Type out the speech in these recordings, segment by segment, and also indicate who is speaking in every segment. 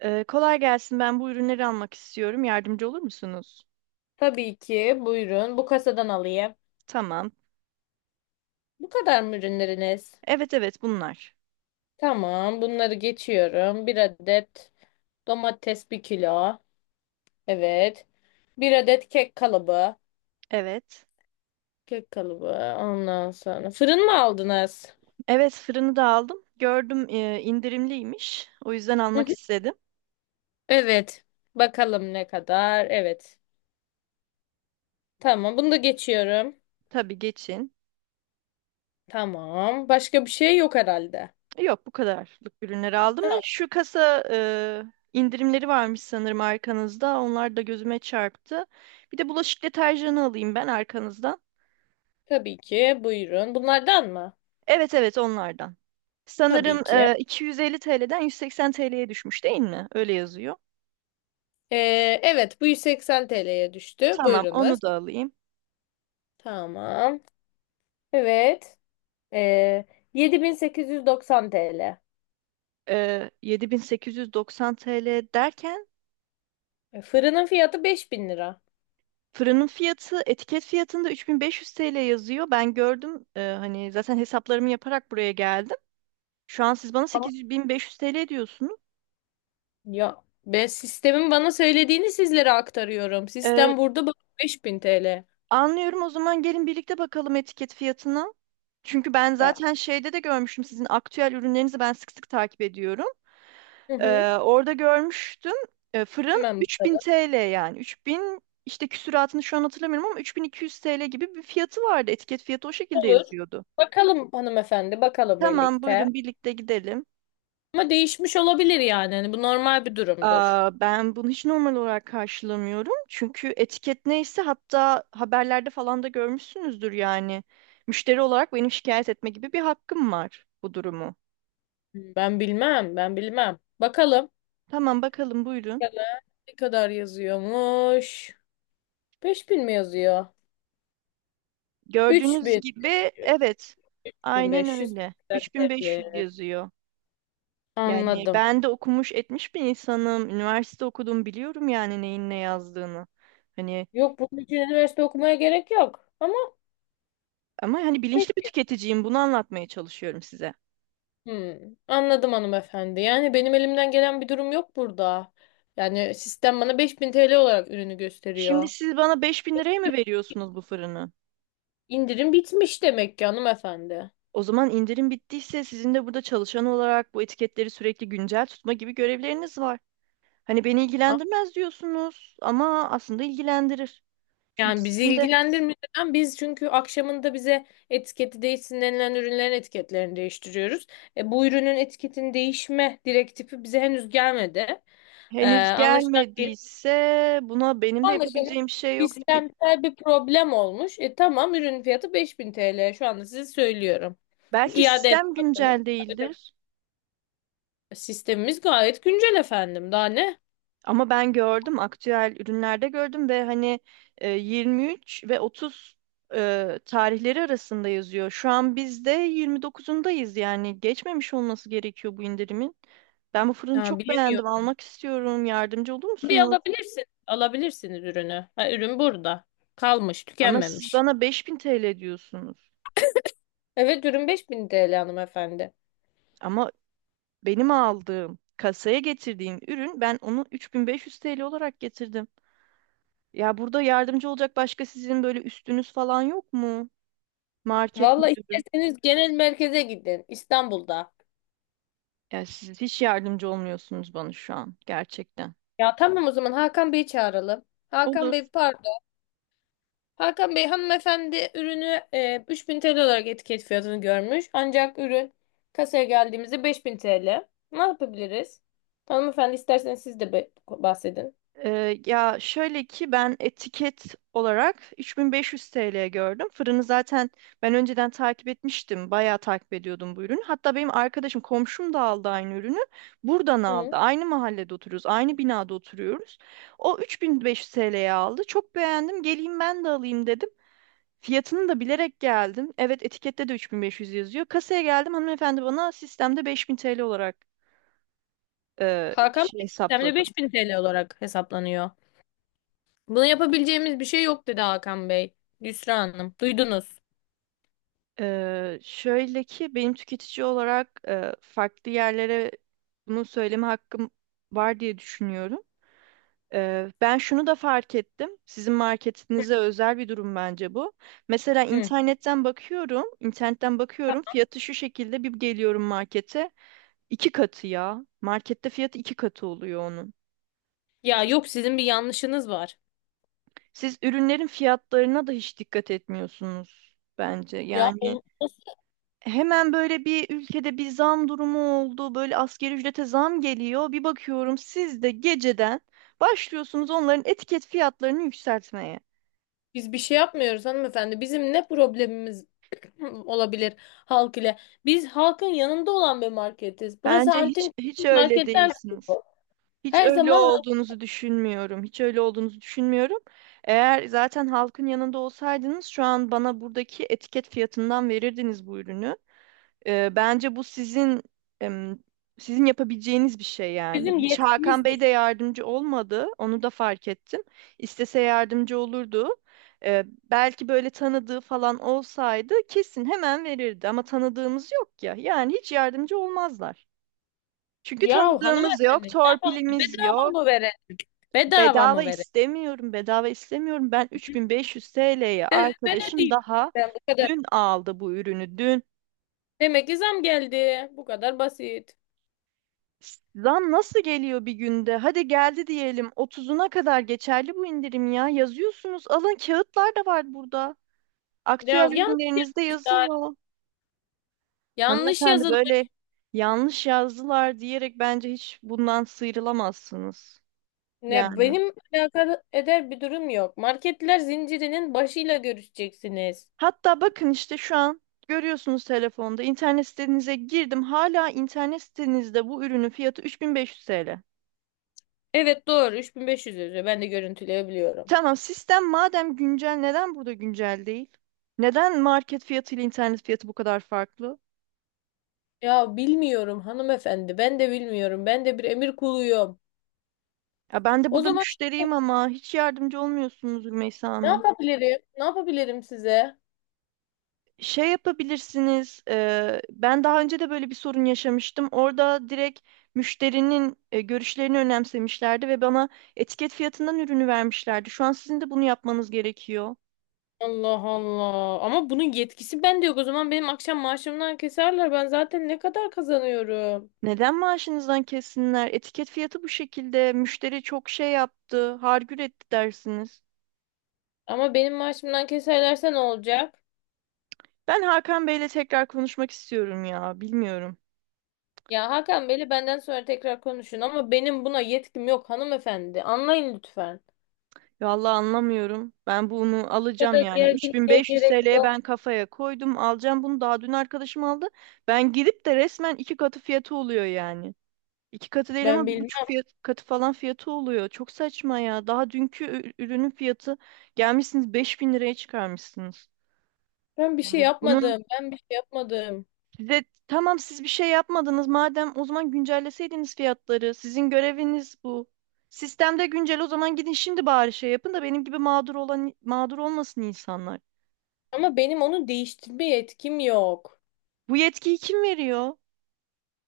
Speaker 1: Kolay gelsin. Ben bu ürünleri almak istiyorum. Yardımcı olur musunuz?
Speaker 2: Tabii ki. Buyurun. Bu kasadan alayım.
Speaker 1: Tamam.
Speaker 2: Bu kadar mı ürünleriniz?
Speaker 1: Evet, evet, bunlar.
Speaker 2: Tamam. Bunları geçiyorum. Bir adet domates bir kilo. Evet. Bir adet kek kalıbı.
Speaker 1: Evet.
Speaker 2: Kek kalıbı. Ondan sonra. Fırın mı aldınız?
Speaker 1: Evet, fırını da aldım. Gördüm, indirimliymiş. O yüzden
Speaker 2: Hı
Speaker 1: almak
Speaker 2: hı.
Speaker 1: istedim.
Speaker 2: Evet. Bakalım ne kadar. Evet. Tamam. Bunu da geçiyorum.
Speaker 1: Tabii geçin.
Speaker 2: Tamam. Başka bir şey yok herhalde.
Speaker 1: Yok, bu kadarlık ürünleri aldım.
Speaker 2: Tamam.
Speaker 1: Şu kasa indirimleri varmış sanırım arkanızda. Onlar da gözüme çarptı. Bir de bulaşık deterjanı alayım ben arkanızdan.
Speaker 2: Tabii ki. Buyurun. Bunlardan mı?
Speaker 1: Evet, evet, onlardan. Sanırım
Speaker 2: Tabii ki.
Speaker 1: 250 TL'den 180 TL'ye düşmüş, değil mi? Öyle yazıyor.
Speaker 2: Ee, evet. Bu 180 TL'ye düştü.
Speaker 1: Tamam,
Speaker 2: Buyurunuz.
Speaker 1: onu da alayım.
Speaker 2: Tamam. Evet. Ee, 7890 TL.
Speaker 1: 7890 TL derken,
Speaker 2: Fırının fiyatı 5000 lira.
Speaker 1: fırının fiyatı etiket fiyatında 3500 TL yazıyor. Ben gördüm, hani zaten hesaplarımı yaparak buraya geldim. Şu an siz bana
Speaker 2: Ama
Speaker 1: 8500 TL diyorsunuz.
Speaker 2: ya ben sistemin bana söylediğini sizlere aktarıyorum.
Speaker 1: Ee,
Speaker 2: Sistem burada bak 5000 TL.
Speaker 1: anlıyorum, o zaman gelin birlikte bakalım etiket fiyatına. Çünkü ben
Speaker 2: Ya.
Speaker 1: zaten şeyde de görmüştüm, sizin aktüel ürünlerinizi ben sık sık takip ediyorum.
Speaker 2: Hı hı.
Speaker 1: Orada görmüştüm. Fırın
Speaker 2: Hemen
Speaker 1: 3000
Speaker 2: bakalım.
Speaker 1: TL yani. 3000 işte, küsuratını şu an hatırlamıyorum ama 3200 TL gibi bir fiyatı vardı. Etiket fiyatı o şekilde
Speaker 2: Olur.
Speaker 1: yazıyordu.
Speaker 2: Bakalım hanımefendi, bakalım
Speaker 1: Tamam,
Speaker 2: birlikte.
Speaker 1: buyurun birlikte gidelim.
Speaker 2: Ama değişmiş olabilir yani. Hani bu normal bir durumdur.
Speaker 1: Aa, ben bunu hiç normal olarak karşılamıyorum. Çünkü etiket neyse, hatta haberlerde falan da görmüşsünüzdür yani. Müşteri olarak benim şikayet etme gibi bir hakkım var bu durumu.
Speaker 2: Ben bilmem, ben bilmem. Bakalım.
Speaker 1: Tamam, bakalım, buyurun.
Speaker 2: Bakalım ne kadar yazıyormuş? 5000 mi yazıyor?
Speaker 1: Gördüğünüz
Speaker 2: 3000.
Speaker 1: gibi, evet. Aynen
Speaker 2: 1500
Speaker 1: öyle. 3500
Speaker 2: ödevli.
Speaker 1: yazıyor. Yani
Speaker 2: Anladım.
Speaker 1: ben de okumuş etmiş bir insanım. Üniversite okudum, biliyorum yani neyin ne yazdığını. Hani,
Speaker 2: Yok bunun için üniversite okumaya gerek yok. Ama
Speaker 1: ama hani
Speaker 2: pek.
Speaker 1: bilinçli bir tüketiciyim, bunu anlatmaya çalışıyorum size.
Speaker 2: Hmm, anladım hanımefendi. Yani benim elimden gelen bir durum yok burada. Yani sistem bana 5000 TL olarak ürünü
Speaker 1: Şimdi
Speaker 2: gösteriyor.
Speaker 1: siz bana 5.000 liraya mı veriyorsunuz bu fırını?
Speaker 2: İndirim bitmiş demek ki hanımefendi.
Speaker 1: O zaman indirim bittiyse, sizin de burada çalışan olarak bu etiketleri sürekli güncel tutma gibi görevleriniz var. Hani beni
Speaker 2: A-
Speaker 1: ilgilendirmez diyorsunuz ama aslında ilgilendirir. Çünkü
Speaker 2: Yani bizi
Speaker 1: sizin de
Speaker 2: ilgilendirmiyor. Neden? Biz çünkü akşamında bize etiketi değişsin denilen ürünlerin etiketlerini değiştiriyoruz. Bu ürünün etiketin değişme direktifi bize henüz gelmedi. E,
Speaker 1: henüz
Speaker 2: anlaşılan
Speaker 1: gelmediyse, buna benim de
Speaker 2: Anlaşalım.
Speaker 1: yapabileceğim bir şey yok ki.
Speaker 2: Sistemsel bir problem olmuş. Tamam ürün fiyatı 5000 TL. Şu anda size söylüyorum.
Speaker 1: Belki
Speaker 2: İade et
Speaker 1: sistem
Speaker 2: bakın.
Speaker 1: güncel
Speaker 2: Ödeme
Speaker 1: değildir.
Speaker 2: Sistemimiz gayet güncel efendim. Daha ne?
Speaker 1: Ama ben gördüm, aktüel ürünlerde gördüm ve hani, 23 ve 30 tarihleri arasında yazıyor. Şu an biz de 29'undayız, yani geçmemiş olması gerekiyor bu indirimin. Ben bu fırını
Speaker 2: Ha,
Speaker 1: çok beğendim,
Speaker 2: bilemiyorum.
Speaker 1: almak istiyorum, yardımcı olur
Speaker 2: Bir
Speaker 1: musunuz?
Speaker 2: alabilirsin. Alabilirsiniz ürünü. Ha, ürün burada. Kalmış,
Speaker 1: Ama siz
Speaker 2: tükenmemiş.
Speaker 1: bana 5000 TL diyorsunuz.
Speaker 2: Evet ürün 5000 TL hanımefendi.
Speaker 1: Ama benim aldığım, kasaya getirdiğim ürün, ben onu 3500 TL olarak getirdim. Ya burada yardımcı olacak başka, sizin böyle üstünüz falan yok mu? Market
Speaker 2: Valla
Speaker 1: müdürü.
Speaker 2: isterseniz genel merkeze gidin. İstanbul'da.
Speaker 1: Ya siz hiç yardımcı olmuyorsunuz bana şu an gerçekten.
Speaker 2: Ya tamam o zaman Hakan Bey'i çağıralım. Hakan
Speaker 1: Olur.
Speaker 2: Bey pardon. Hakan Bey hanımefendi ürünü 3000 TL olarak etiket fiyatını görmüş. Ancak ürün kasaya geldiğimizde 5000 TL. Ne yapabiliriz? Hanımefendi isterseniz siz de bahsedin.
Speaker 1: Ya şöyle ki, ben etiket olarak 3500 TL gördüm. Fırını zaten ben önceden takip etmiştim. Bayağı takip ediyordum bu ürünü. Hatta benim arkadaşım, komşum da aldı aynı ürünü. Buradan
Speaker 2: Hı.
Speaker 1: aldı. Aynı mahallede oturuyoruz. Aynı binada oturuyoruz. O 3500 TL'ye aldı. Çok beğendim. Geleyim ben de alayım dedim. Fiyatını da bilerek geldim. Evet, etikette de 3500 yazıyor. Kasaya geldim. Hanımefendi bana sistemde 5000 TL olarak
Speaker 2: Hakan
Speaker 1: şey
Speaker 2: Bey sistemde
Speaker 1: hesapladı.
Speaker 2: 5000 TL olarak hesaplanıyor. Buna yapabileceğimiz bir şey yok dedi Hakan Bey. Yusra Hanım. Duydunuz.
Speaker 1: Şöyle ki benim tüketici olarak farklı yerlere bunu söyleme hakkım var diye düşünüyorum. Ben şunu da fark ettim. Sizin marketinize özel bir durum bence bu. Mesela
Speaker 2: Hı.
Speaker 1: internetten bakıyorum, internetten bakıyorum. Fiyatı şu şekilde, bir geliyorum markete. İki katı ya. Markette fiyatı iki katı oluyor onun.
Speaker 2: Ya yok sizin bir yanlışınız var.
Speaker 1: Siz ürünlerin fiyatlarına da hiç dikkat etmiyorsunuz bence.
Speaker 2: Ya
Speaker 1: Yani,
Speaker 2: olmaz.
Speaker 1: hemen böyle bir ülkede bir zam durumu oldu. Böyle asgari ücrete zam geliyor. Bir bakıyorum, siz de geceden başlıyorsunuz onların etiket fiyatlarını yükseltmeye.
Speaker 2: Biz bir şey yapmıyoruz hanımefendi. Bizim ne problemimiz olabilir halk ile? Biz halkın yanında olan bir marketiz. Burası
Speaker 1: Bence hiç
Speaker 2: antin
Speaker 1: hiç öyle
Speaker 2: marketler
Speaker 1: değilsiniz.
Speaker 2: grubu.
Speaker 1: Hiç
Speaker 2: Her
Speaker 1: öyle
Speaker 2: zaman halk
Speaker 1: olduğunuzu düşünmüyorum. Hiç öyle olduğunuzu düşünmüyorum. Eğer zaten halkın yanında olsaydınız, şu an bana buradaki etiket fiyatından verirdiniz bu ürünü. Bence bu em, sizin yapabileceğiniz bir şey yani.
Speaker 2: bizim
Speaker 1: Hiç Hakan Bey
Speaker 2: yetkimizdir.
Speaker 1: de yardımcı olmadı. Onu da fark ettim. İstese yardımcı olurdu. Ee, belki böyle tanıdığı falan olsaydı, kesin hemen verirdi. Ama tanıdığımız yok ya. Yani hiç yardımcı olmazlar. Çünkü
Speaker 2: Ya
Speaker 1: tanıdığımız yok,
Speaker 2: hanımefendi ne yapalım?
Speaker 1: torpilimiz
Speaker 2: Bedava
Speaker 1: yok.
Speaker 2: mı verelim? Bedava
Speaker 1: Bedava
Speaker 2: mı verelim?
Speaker 1: istemiyorum, bedava istemiyorum. Ben 3500 TL'ye,
Speaker 2: Ben
Speaker 1: arkadaşım
Speaker 2: ödeyeyim.
Speaker 1: daha
Speaker 2: Ben bu kadar.
Speaker 1: dün aldı bu ürünü. Dün.
Speaker 2: Demek ki zam geldi. Bu kadar basit.
Speaker 1: Zam nasıl geliyor bir günde? Hadi geldi diyelim. Otuzuna kadar geçerli bu indirim ya. Yazıyorsunuz. Alın, kağıtlar da var burada.
Speaker 2: Ya
Speaker 1: Aktüel
Speaker 2: yanlış
Speaker 1: ürünlerinizde
Speaker 2: bir şey.
Speaker 1: yazıyor.
Speaker 2: Yanlış
Speaker 1: Hanımefendi, böyle
Speaker 2: yazılmış.
Speaker 1: yanlış yazdılar diyerek bence hiç bundan sıyrılamazsınız.
Speaker 2: Ne
Speaker 1: Yani.
Speaker 2: benim alakalı eder bir durum yok. Marketler zincirinin başıyla görüşeceksiniz.
Speaker 1: Hatta bakın işte şu an görüyorsunuz telefonda. İnternet sitenize girdim. Hala internet sitenizde bu ürünün fiyatı 3500 TL.
Speaker 2: Evet doğru 3500 yazıyor. Ben de görüntüleyebiliyorum.
Speaker 1: Tamam, sistem madem güncel, neden burada güncel değil? Neden market fiyatı ile internet fiyatı bu kadar farklı?
Speaker 2: Ya bilmiyorum hanımefendi. Ben de bilmiyorum. Ben de bir emir kuluyum.
Speaker 1: Ya ben de
Speaker 2: O
Speaker 1: burada
Speaker 2: zaman
Speaker 1: müşteriyim ama hiç yardımcı olmuyorsunuz Rümeysa
Speaker 2: ne
Speaker 1: Hanım.
Speaker 2: yapabilirim? Ne yapabilirim size?
Speaker 1: Şey yapabilirsiniz, ben daha önce de böyle bir sorun yaşamıştım. Orada direkt müşterinin görüşlerini önemsemişlerdi ve bana etiket fiyatından ürünü vermişlerdi. Şu an sizin de bunu yapmanız gerekiyor.
Speaker 2: Allah Allah. Ama bunun yetkisi bende yok. O zaman benim akşam maaşımdan keserler. Ben zaten ne kadar kazanıyorum?
Speaker 1: Neden maaşınızdan kessinler? Etiket fiyatı bu şekilde. Müşteri çok şey yaptı, hargür etti dersiniz.
Speaker 2: Ama benim maaşımdan keserlerse ne olacak?
Speaker 1: Ben Hakan Bey'le tekrar konuşmak istiyorum ya. Bilmiyorum.
Speaker 2: Ya Hakan Bey'le benden sonra tekrar konuşun ama benim buna yetkim yok hanımefendi. Anlayın lütfen.
Speaker 1: Vallahi anlamıyorum. Ben bunu
Speaker 2: Bu
Speaker 1: alacağım
Speaker 2: kadar
Speaker 1: yani.
Speaker 2: gerginliğe
Speaker 1: 3500
Speaker 2: gerek
Speaker 1: TL'ye
Speaker 2: yok.
Speaker 1: ben kafaya koydum. Alacağım bunu. Daha dün arkadaşım aldı. Ben gidip de resmen iki katı fiyatı oluyor yani. İki katı değil
Speaker 2: Ben
Speaker 1: ama bir
Speaker 2: bilmem.
Speaker 1: buçuk fiyat, katı falan fiyatı oluyor. Çok saçma ya. Daha dünkü ürünün fiyatı, gelmişsiniz 5000 liraya çıkarmışsınız.
Speaker 2: Ben bir şey
Speaker 1: Yani bunun.
Speaker 2: yapmadım. Ben bir şey yapmadım.
Speaker 1: Size, tamam, siz bir şey yapmadınız, madem o zaman güncelleseydiniz fiyatları. Sizin göreviniz bu. Sistemde güncel, o zaman gidin şimdi bari şey yapın da benim gibi mağdur olan mağdur olmasın insanlar.
Speaker 2: Ama benim onu değiştirme yetkim yok.
Speaker 1: Bu yetkiyi kim veriyor?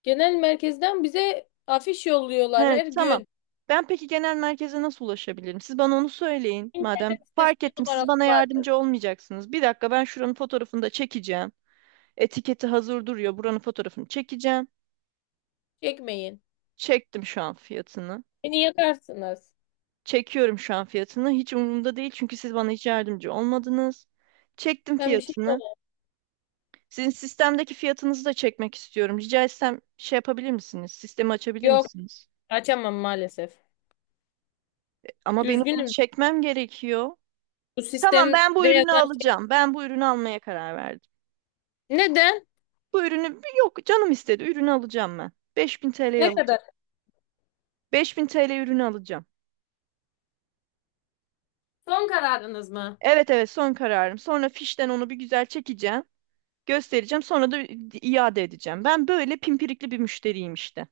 Speaker 2: Genel merkezden bize afiş yolluyorlar
Speaker 1: He,
Speaker 2: her
Speaker 1: tamam.
Speaker 2: gün.
Speaker 1: Ben, peki, genel merkeze nasıl ulaşabilirim? Siz bana onu söyleyin. Madem
Speaker 2: İnternet
Speaker 1: fark
Speaker 2: sitesinde
Speaker 1: ettim siz
Speaker 2: numaralar
Speaker 1: bana
Speaker 2: vardır.
Speaker 1: yardımcı olmayacaksınız. Bir dakika, ben şuranın fotoğrafını da çekeceğim. Etiketi hazır duruyor. Buranın fotoğrafını çekeceğim.
Speaker 2: Çekmeyin.
Speaker 1: Çektim şu an fiyatını.
Speaker 2: Beni yakarsınız.
Speaker 1: Çekiyorum şu an fiyatını. Hiç umurumda değil, çünkü siz bana hiç yardımcı olmadınız. Çektim
Speaker 2: Ben bir şey
Speaker 1: fiyatını.
Speaker 2: yapamam.
Speaker 1: Sizin sistemdeki fiyatınızı da çekmek istiyorum. Rica etsem şey yapabilir misiniz? Sistemi açabilir
Speaker 2: Yok,
Speaker 1: misiniz?
Speaker 2: açamam maalesef.
Speaker 1: Ama benim bunu
Speaker 2: Üzgünüm.
Speaker 1: çekmem gerekiyor.
Speaker 2: Bu
Speaker 1: Tamam, ben bu
Speaker 2: sistemde
Speaker 1: ürünü
Speaker 2: yazan...
Speaker 1: alacağım. Ben bu ürünü almaya karar verdim.
Speaker 2: Neden?
Speaker 1: Bu ürünü yok canım istedi. Ürünü alacağım ben. 5000 TL'ye
Speaker 2: Ne kadar?
Speaker 1: alacağım. 5000 TL ürünü alacağım.
Speaker 2: Son kararınız mı?
Speaker 1: Evet, evet, son kararım. Sonra fişten onu bir güzel çekeceğim. Göstereceğim, sonra da iade edeceğim. Ben böyle pimpirikli bir müşteriyim işte.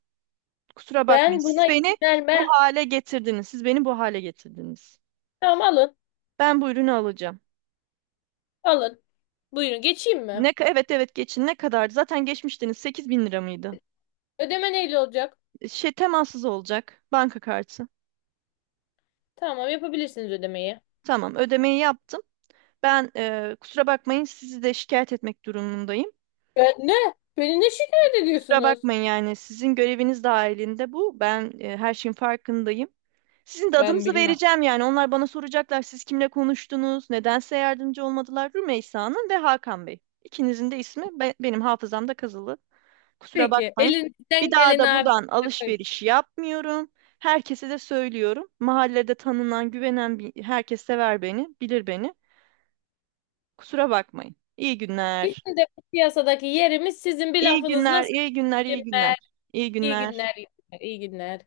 Speaker 1: Kusura bakmayın.
Speaker 2: Ben
Speaker 1: Siz
Speaker 2: buna
Speaker 1: beni
Speaker 2: izin vermem.
Speaker 1: bu hale getirdiniz. Siz beni bu hale getirdiniz.
Speaker 2: Tamam alın.
Speaker 1: Ben bu ürünü alacağım.
Speaker 2: Alın. Buyurun geçeyim mi?
Speaker 1: Ne, evet, evet, geçin, ne kadardı? Zaten geçmiştiniz, 8 bin lira mıydı?
Speaker 2: Ödeme neyle olacak?
Speaker 1: Şey, temassız olacak. Banka kartı.
Speaker 2: Tamam yapabilirsiniz ödemeyi.
Speaker 1: Tamam, ödemeyi yaptım. Ben, kusura bakmayın, sizi de şikayet etmek durumundayım.
Speaker 2: Ben ne? Beni ne şikayet
Speaker 1: Kusura
Speaker 2: ediyorsunuz?
Speaker 1: bakmayın, yani sizin göreviniz dahilinde bu. Ben, her şeyin farkındayım. Sizin de
Speaker 2: Ben
Speaker 1: adınızı
Speaker 2: bilmem.
Speaker 1: vereceğim yani. Onlar bana soracaklar, siz kimle konuştunuz, nedense yardımcı olmadılar. Rümeysa'nın ve Hakan Bey. İkinizin de ismi benim hafızamda kazılı. Kusura
Speaker 2: Peki
Speaker 1: bakmayın.
Speaker 2: elinizden
Speaker 1: Bir daha
Speaker 2: gelen
Speaker 1: da
Speaker 2: abi.
Speaker 1: buradan
Speaker 2: Bakın,
Speaker 1: alışveriş yapmıyorum. Herkese de söylüyorum. Mahallede tanınan, güvenen bir, herkes sever beni, bilir beni. Kusura bakmayın. İyi günler.
Speaker 2: bizim de bu piyasadaki yerimiz sizin bir
Speaker 1: İyi
Speaker 2: lafınızla
Speaker 1: günler, iyi günler, iyi
Speaker 2: söylemez.
Speaker 1: günler. İyi
Speaker 2: İyi
Speaker 1: günler.
Speaker 2: günler, iyi günler, iyi günler.